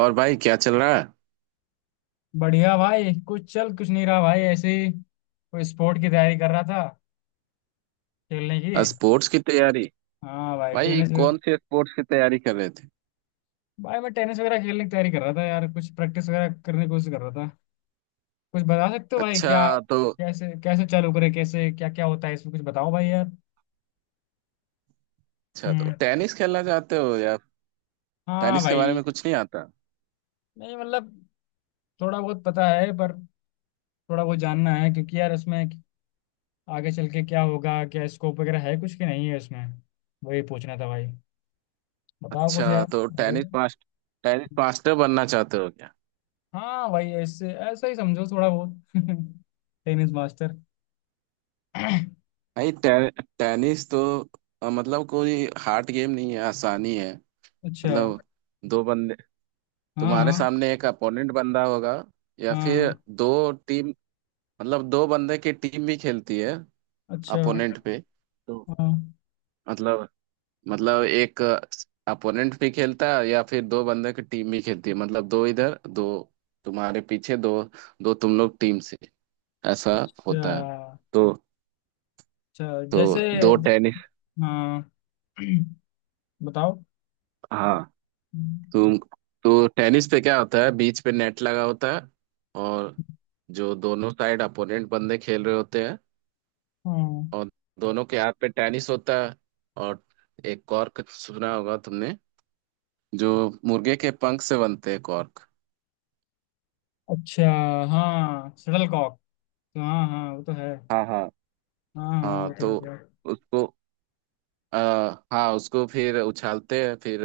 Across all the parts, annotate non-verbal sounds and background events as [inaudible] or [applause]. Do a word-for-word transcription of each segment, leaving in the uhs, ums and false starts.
और भाई क्या चल रहा है। बढ़िया भाई। कुछ चल कुछ नहीं रहा भाई। ऐसे ही कोई स्पोर्ट की तैयारी कर रहा था, खेलने की। स्पोर्ट्स की तैयारी। हाँ भाई, भाई टेनिस। कौन से स्पोर्ट्स की तैयारी कर रहे थे। भाई मैं टेनिस वगैरह खेलने की तैयारी कर रहा था यार, कुछ प्रैक्टिस वगैरह करने की कोशिश कर रहा था। कुछ बता सकते हो भाई, अच्छा क्या तो। कैसे कैसे चालू करे, कैसे क्या क्या होता है इसमें? कुछ बताओ भाई यार। अच्छा तो हम्म। टेनिस खेलना चाहते हो या। हाँ टेनिस के बारे भाई। में कुछ नहीं आता। नहीं मतलब, थोड़ा बहुत पता है पर थोड़ा बहुत जानना है क्योंकि यार इसमें आगे चल के क्या होगा, क्या स्कोप वगैरह है कुछ कि नहीं है इसमें, वही पूछना था भाई। बताओ कुछ अच्छा यार। तो आगे। Tennis master. टेनिस मास्टर बनना चाहते हो क्या। हाँ भाई, ऐसे ऐसा ही समझो थोड़ा बहुत। [laughs] Tennis master. [clears throat] भाई टे, टेनिस तो अ, मतलब कोई हार्ड गेम नहीं है, आसानी है। अच्छा। मतलब दो बंदे हाँ तुम्हारे हाँ सामने एक अपोनेंट बंदा होगा, या फिर हाँ। दो टीम, मतलब दो बंदे की टीम भी खेलती है अच्छा। अपोनेंट पे तो। हाँ। मतलब मतलब एक अपोनेंट भी खेलता है या फिर दो बंदे की टीम भी खेलती है, मतलब दो इधर दो तुम्हारे पीछे, दो दो तुम लोग टीम से, ऐसा अच्छा। होता है। तो अच्छा तो जैसे। दो टेनिस। हाँ। [clears throat] बताओ। हाँ तुम। तो टेनिस पे क्या होता है, बीच पे नेट लगा होता है, और जो दोनों साइड अपोनेंट बंदे खेल रहे होते हैं, हाँ। और दोनों के हाथ पे टेनिस होता है, और एक कॉर्क सुना होगा तुमने, जो मुर्गे के पंख से बनते हैं कॉर्क। अच्छा। हाँ, शटल कॉक। हाँ हाँ, वो तो है। हाँ हाँ। हाँ हाँ, हाँ वो तो तो है यार। उसको आ, हाँ उसको फिर उछालते हैं फिर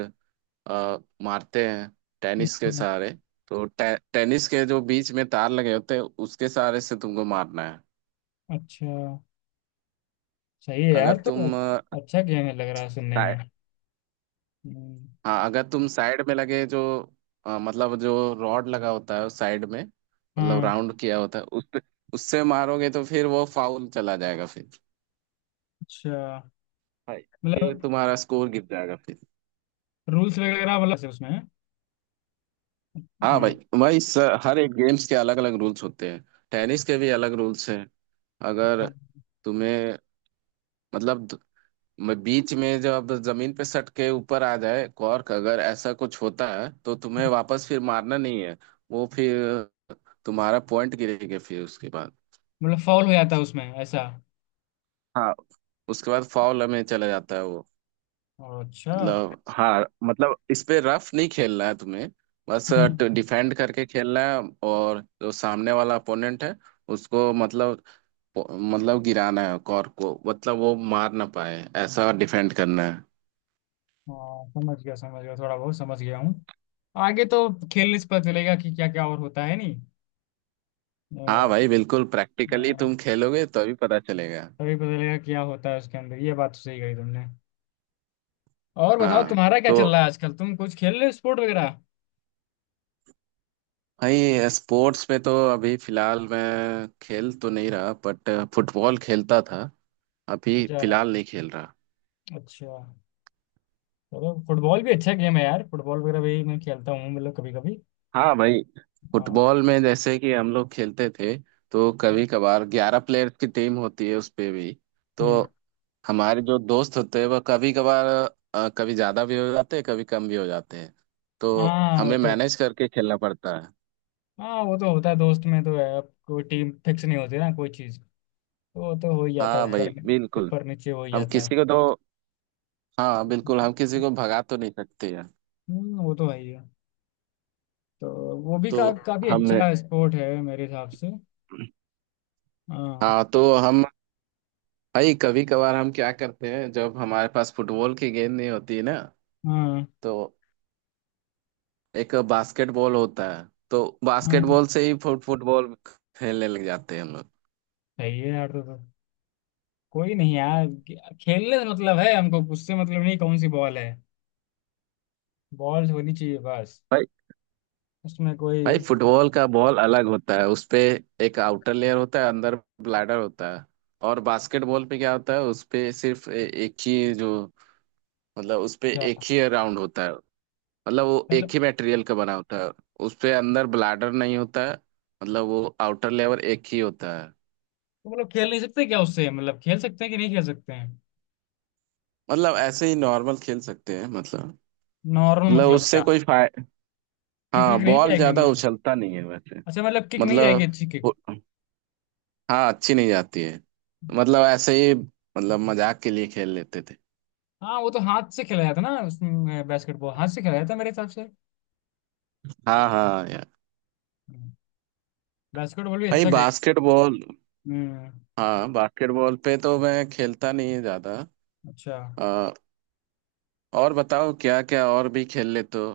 आ, मारते हैं टेनिस के अच्छा। सहारे। तो टे, टेनिस के जो बीच में तार लगे होते हैं उसके सहारे से तुमको मारना है। अच्छा। सही है अगर यार तो। तुम आ, अच्छा गेम है लग रहा है सुनने साइ- में। हम्म। हाँ अगर तुम साइड में लगे जो आ, मतलब जो रॉड लगा होता है साइड में, मतलब हाँ। राउंड किया होता है उस पे, उससे मारोगे तो फिर वो फाउल चला जाएगा फिर, अच्छा। भाई, फिर मतलब तुम्हारा स्कोर गिर जाएगा फिर। रूल्स वगैरह मतलब से उसमें हैं? हाँ भाई, हम्म। भाई स- हर एक गेम्स के अलग अलग रूल्स होते हैं, टेनिस के भी अलग रूल्स हैं। अगर हाँ। तुम्हें मतलब द- म- बीच में जब जमीन पे सट के ऊपर आ जाए कॉर्क, अगर ऐसा कुछ होता है तो तुम्हें वापस फिर मारना नहीं है, वो फिर तुम्हारा पॉइंट गिरेगा फिर उसके बाद। मतलब फॉल हो जाता है उसमें, ऐसा? हाँ, उसके बाद फाउल में चला जाता है वो। अच्छा। मतलब, हाँ, मतलब इस पे रफ नहीं खेलना है तुम्हें, बस हम्म। डिफेंड करके खेलना है, और जो सामने वाला अपोनेंट है उसको मतलब मतलब गिराना है कॉर्क को, मतलब वो मार ना पाए ऐसा डिफेंड करना है। हाँ समझ गया समझ गया, थोड़ा बहुत समझ गया हूँ। आगे तो खेलने से पता चलेगा कि क्या क्या और होता है नहीं। हाँ अ, भाई बिल्कुल, प्रैक्टिकली अ, तुम खेलोगे तो अभी पता चलेगा। तभी पता चलेगा क्या होता है उसके अंदर, ये बात तो सही कही तुमने। और बताओ हाँ तुम्हारा क्या चल तो रहा है आजकल, तुम कुछ खेल रहे हो स्पोर्ट वगैरह? भाई स्पोर्ट्स में तो अभी फिलहाल मैं खेल तो नहीं रहा, बट फुटबॉल खेलता था, अभी अच्छा। फिलहाल नहीं खेल रहा। अच्छा। चलो फुटबॉल भी अच्छा गेम है यार। फुटबॉल वगैरह भी मैं खेलता हूँ मतलब कभी कभी। हाँ भाई, फुटबॉल में जैसे कि हम लोग खेलते थे तो कभी कभार ग्यारह प्लेयर्स की टीम होती है उस पे भी, तो हम्म। हमारे जो दोस्त होते हैं वह कभी कभार अ, कभी ज्यादा भी हो जाते हैं कभी कम भी हो जाते हैं, तो हाँ वो हमें तो। मैनेज करके खेलना पड़ता है। हाँ वो तो होता है, दोस्त में तो है, अब कोई टीम फिक्स नहीं होती ना कोई चीज तो वो तो हो ही जाता है हाँ है भाई ऊपर में- बिल्कुल। ऊपर नीचे हो ही हम जाता है। किसी को तो हाँ बिल्कुल, हम किसी को भगा तो नहीं सकते हैं। हम्म, वो तो है ही है। तो वो भी तो का, काफी हमने अच्छा स्पोर्ट है मेरे हिसाब से। हाँ हाँ, तो हम भाई कभी कभार हम क्या करते हैं, जब हमारे पास फुटबॉल की गेंद नहीं होती है ना, हाँ तो एक बास्केटबॉल होता है, तो हाँ। बास्केटबॉल से ही फुट फुटबॉल खेलने लग जाते हैं हम लोग। सही है यार। तो, तो कोई नहीं यार, खे- खेलने से मतलब है हमको, उससे मतलब नहीं कौन सी बॉल है, बॉल होनी चाहिए बस। भाई, उसमें कोई। भाई फुटबॉल का बॉल अलग होता है, उसपे एक आउटर लेयर होता है, अंदर ब्लैडर होता है, और बास्केटबॉल पे क्या होता है, उसपे सिर्फ ए- एक ही जो, मतलब उसपे क्या एक ही राउंड होता है, मतलब वो एक मतलब? ही मटेरियल का बना होता है, उसपे अंदर ब्लैडर नहीं होता है, मतलब वो आउटर लेयर एक ही होता है। तो मतलब खेल नहीं सकते क्या उससे, मतलब खेल सकते हैं कि नहीं खेल सकते हैं? मतलब ऐसे ही नॉर्मल खेल सकते हैं, मतलब नॉर्मल मतलब मतलब उससे क्या? कोई फायदा। किक हाँ विक नहीं बॉल जाएगी ज्यादा मतलब? उछलता नहीं है वैसे। अच्छा, मतलब किक नहीं जाएगी, मतलब अच्छी किक। वो- हाँ अच्छी नहीं जाती है, मतलब ऐसे ही मतलब मजाक के लिए खेल लेते थे। हाँ वो तो हाथ से खेला जाता ना उसमें, बास्केटबॉल हाथ से खेला जाता मेरे हिसाब से। हाँ हाँ यार। बास्केटबॉल भी भाई अच्छा खेल। बास्केटबॉल। हम्म। हाँ बास्केटबॉल पे तो मैं खेलता नहीं है ज्यादा। अच्छा। अ, और बताओ क्या क्या और भी खेल लेते हो,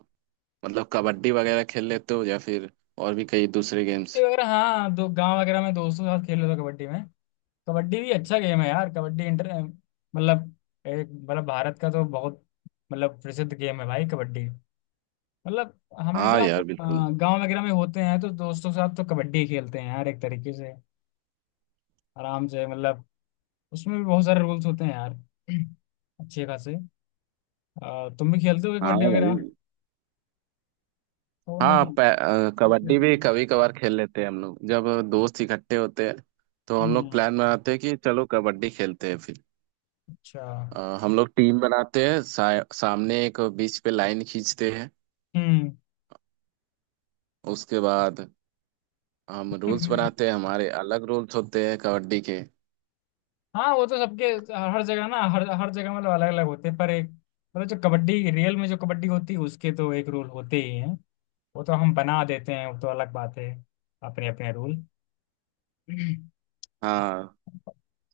मतलब कबड्डी वगैरह खेल लेते हो या फिर और भी कई दूसरे कबड्डी गेम्स। वगैरह हाँ, दो गांव वगैरह में दोस्तों के साथ खेल लेता कबड्डी में। कबड्डी भी अच्छा गेम है यार, कबड्डी इंटर मतलब, एक मतलब, भारत का तो बहुत मतलब प्रसिद्ध गेम है भाई कबड्डी मतलब। हाँ हमेशा हम यार बिल्कुल। लोग गाँव वगैरह में होते हैं तो दोस्तों के साथ तो कबड्डी ही खेलते हैं यार, एक तरीके से आराम से मतलब। उसमें भी बहुत सारे रूल्स होते हैं यार, अच्छे खासे। अ, तुम भी खेलते हो हाँ कबड्डी वगैरह? भाई। वो हाँ नहीं पै- अ, सबके कबड्डी भी नहीं। कभी कभार खेल लेते हैं हम लोग, जब दोस्त इकट्ठे होते हैं तो हम लोग हम्म। प्लान बनाते हैं कि चलो कबड्डी खेलते हैं फिर। अच्छा। अ, हम लोग टीम बनाते हैं, सा, सामने एक बीच पे लाइन खींचते हैं, हम्म। उसके बाद हम रूल्स हम्म। बनाते हैं, हमारे अलग रूल्स होते हैं कबड्डी के। हाँ वो तो सबके, हर हर जगह ना, हर हर जगह मतलब अलग अलग होते हैं पर एक मतलब जो कबड्डी रियल में जो कबड्डी होती है उसके तो एक रूल होते ही हैं। वो तो हम बना देते हैं, वो तो अलग बात है, अपने अपने रूल। हाँ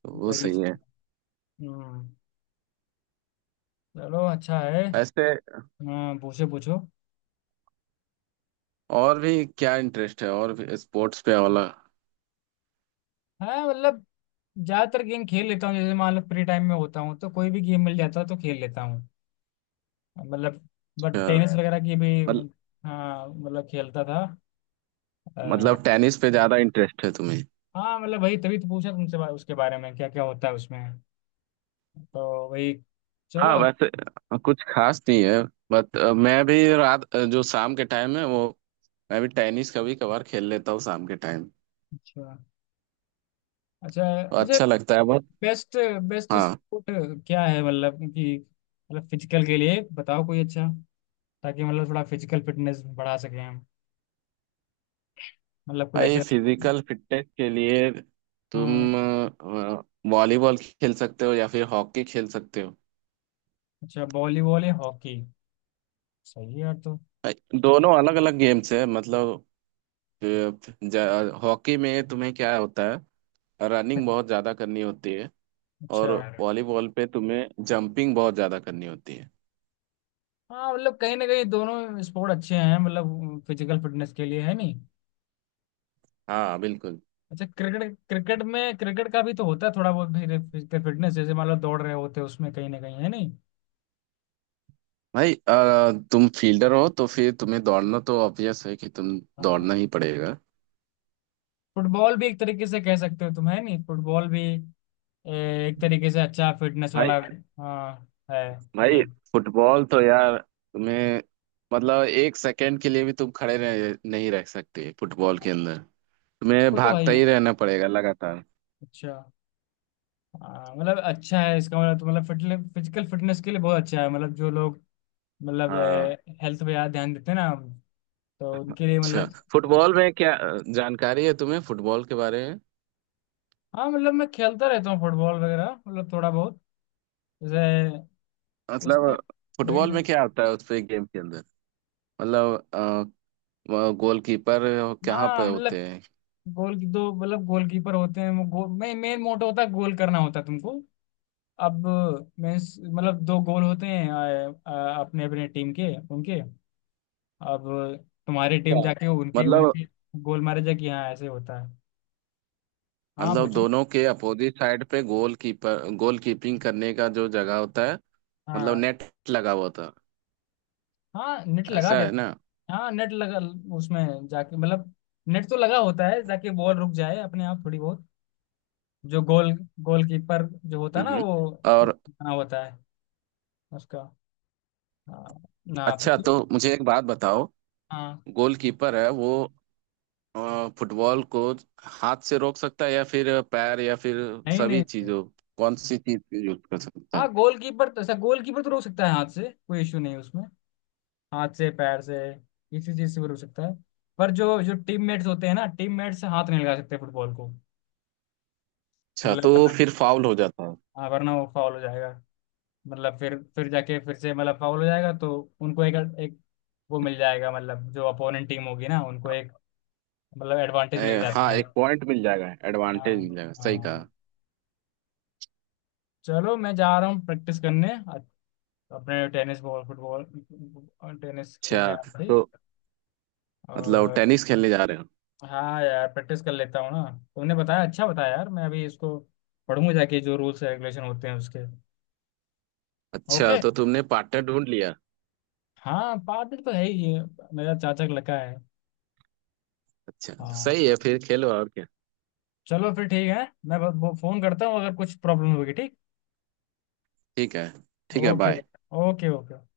तो वो वही सही है। चीज़। हम्म। चलो अच्छा है। वैसे हाँ पूछो पूछो। और भी क्या इंटरेस्ट है और भी स्पोर्ट्स पे वाला। हाँ मतलब ज्यादातर गेम खेल लेता हूँ, जैसे मान लो फ्री टाइम में होता हूँ तो कोई भी गेम मिल जाता है तो खेल लेता हूँ मतलब, बट टेनिस है वगैरह की भी। अच्छा, हाँ मतलब खेलता था। अ, मतलब टेनिस पे ज्यादा इंटरेस्ट है तुम्हें। हाँ मतलब वही तभी तो पूछा तुमसे बा- उसके बारे में क्या क्या होता है उसमें, तो वही। चलो। हाँ वैसे अ, कुछ खास नहीं है, बट अ, मैं भी रात अ, जो शाम के टाइम है वो, मैं भी टेनिस कभी कभार खेल लेता हूँ शाम के टाइम, अच्छा। अच्छा। तो अच्छा। अच्छा लगता है बहुत। बेस्ट बेस्ट हाँ स्पोर्ट क्या है मतलब कि, मतलब फिजिकल के लिए बताओ कोई अच्छा, ताकि मतलब थोड़ा फिजिकल फिटनेस बढ़ा सकें हम, मतलब कोई भाई, ऐसा sport-। फिजिकल फिटनेस के लिए हाँ। तुम अ, वॉलीबॉल खेल सकते हो या फिर हॉकी खेल सकते हो। अच्छा वॉलीबॉल या हॉकी, सही है यार तो। भाई, दोनों अलग अलग गेम्स है, मतलब अ, ज- हॉकी में तुम्हें क्या होता है, रनिंग बहुत ज्यादा करनी होती है, और अच्छा। वॉलीबॉल पे तुम्हें जंपिंग बहुत ज्यादा करनी होती है। हाँ मतलब कहीं ना कहीं दोनों स्पोर्ट अच्छे हैं मतलब फिजिकल फिटनेस के लिए है नहीं। हाँ बिल्कुल। अच्छा क्रिकेट, क्रिकेट में, क्रिकेट का भी तो होता है थोड़ा बहुत भी फिजिकल फिटनेस, जैसे मान लो दौड़ रहे होते हैं उसमें कहीं ना कहीं है नहीं। भाई अ, तुम फील्डर हो तो फिर तुम्हें दौड़ना तो ऑब्वियस है कि तुम हाँ। दौड़ना ही पड़ेगा। फुटबॉल भी एक तरीके से कह सकते हो तुम, है नहीं, फुटबॉल भी ए, एक तरीके से अच्छा फिटनेस भाई वाला। हाँ है भाई गेम। फुटबॉल तो यार तुम्हें, मतलब एक सेकंड के लिए भी तुम खड़े रह, नहीं रह सकते फुटबॉल के अंदर, तुम्हें वो तो है ही भागता है। ही रहना पड़ेगा लगातार। अच्छा। हाँ, मतलब अच्छा है इसका मतलब तो, मतलब फिटने, फिजिकल फिटनेस के लिए बहुत अच्छा है मतलब, जो लोग मतलब हाँ, हेल्थ पे ज्यादा ध्यान देते हैं ना तो उनके लिए अच्छा मतलब। फुटबॉल में क्या अ, जानकारी है तुम्हें फुटबॉल के बारे में, हाँ मतलब मैं खेलता रहता हूँ फुटबॉल वगैरह मतलब थोड़ा बहुत। जैसे उसमें। मतलब भाई। फुटबॉल में क्या आता है उस पे गेम के अंदर, मतलब गोलकीपर कहाँ हाँ पे मतलब होते हैं। गोल, दो मतलब गोलकीपर होते हैं, वो गोल मैं मेन मोटो होता है, गोल करना होता है तुमको। अब मैं, मतलब दो गोल होते हैं आ, आ, अपने अपने टीम के उनके। अब तुम्हारी टीम अच्छा, जाके उनके मतलब उनके गोल मारे जाके, हाँ ऐसे होता है। हाँ मतलब पूछो। दोनों के अपोजिट साइड पे गोलकीपर गोलकीपिंग करने का जो जगह होता है, मतलब हाँ। नेट लगा हुआ होता हाँ नेट है लगा ऐसा है ना। देते। हाँ नेट लगा उसमें जाके मतलब, नेट तो लगा होता है ताकि बॉल रुक जाए अपने आप थोड़ी बहुत, जो गोल, गोलकीपर जो होता है ना हम्म वो और बना होता है उसका। हाँ, ना अच्छा पूछिए। तो मुझे एक बात बताओ। हाँ। गोलकीपर है वो अ, फुटबॉल को हाथ से रोक सकता है या फिर पैर या फिर नहीं सभी नहीं नहीं। चीजों, कौन सी चीज यूज कर सकता हाँ है। गोलकीपर तो ऐसा, गोलकीपर तो रोक सकता है हाथ से, कोई इशू नहीं उसमें, हाथ से पैर से किसी चीज से वो रोक सकता है, पर जो जो टीम मेट्स होते हैं ना, टीम मेट्स से हाथ नहीं लगा सकते फुटबॉल को। अच्छा मतलब तो वरना, फिर फाउल हो जाता है। हाँ वरना वो फाउल हो जाएगा मतलब, फिर फिर जाके फिर से मतलब फाउल हो जाएगा, तो उनको एक एक वो मिल जाएगा, मतलब जो अपोनेंट टीम होगी ना उनको एक मतलब एडवांटेज मिल ए, हाँ जाता है। एक पॉइंट मिल जाएगा हाँ। एडवांटेज मिल जाएगा, सही हाँ। कहा। चलो मैं जा रहा हूँ प्रैक्टिस करने, अ- अपने टेनिस बॉल फुटबॉल टेनिस खेलने अच्छा आप भी तो मतलब और। टेनिस खेलने जा रहे हो। हाँ यार प्रैक्टिस कर लेता हूँ ना, तुमने बताया अच्छा बताया यार, मैं अभी इसको पढ़ूंगा जाके, जो रूल्स रेगुलेशन होते हैं उसके। अच्छा ओके। तो तुमने पार्टनर ढूंढ लिया। हाँ पादल तो है ही है, मेरा चाचा का लड़का है। अच्छा तो हाँ सही है फिर खेलो और क्या। चलो फिर ठीक है। मैं ब- वो फोन करता हूँ अगर कुछ प्रॉब्लम होगी, ठीक। ठीक है। ठीक है, ओके। बाय। Okay okay.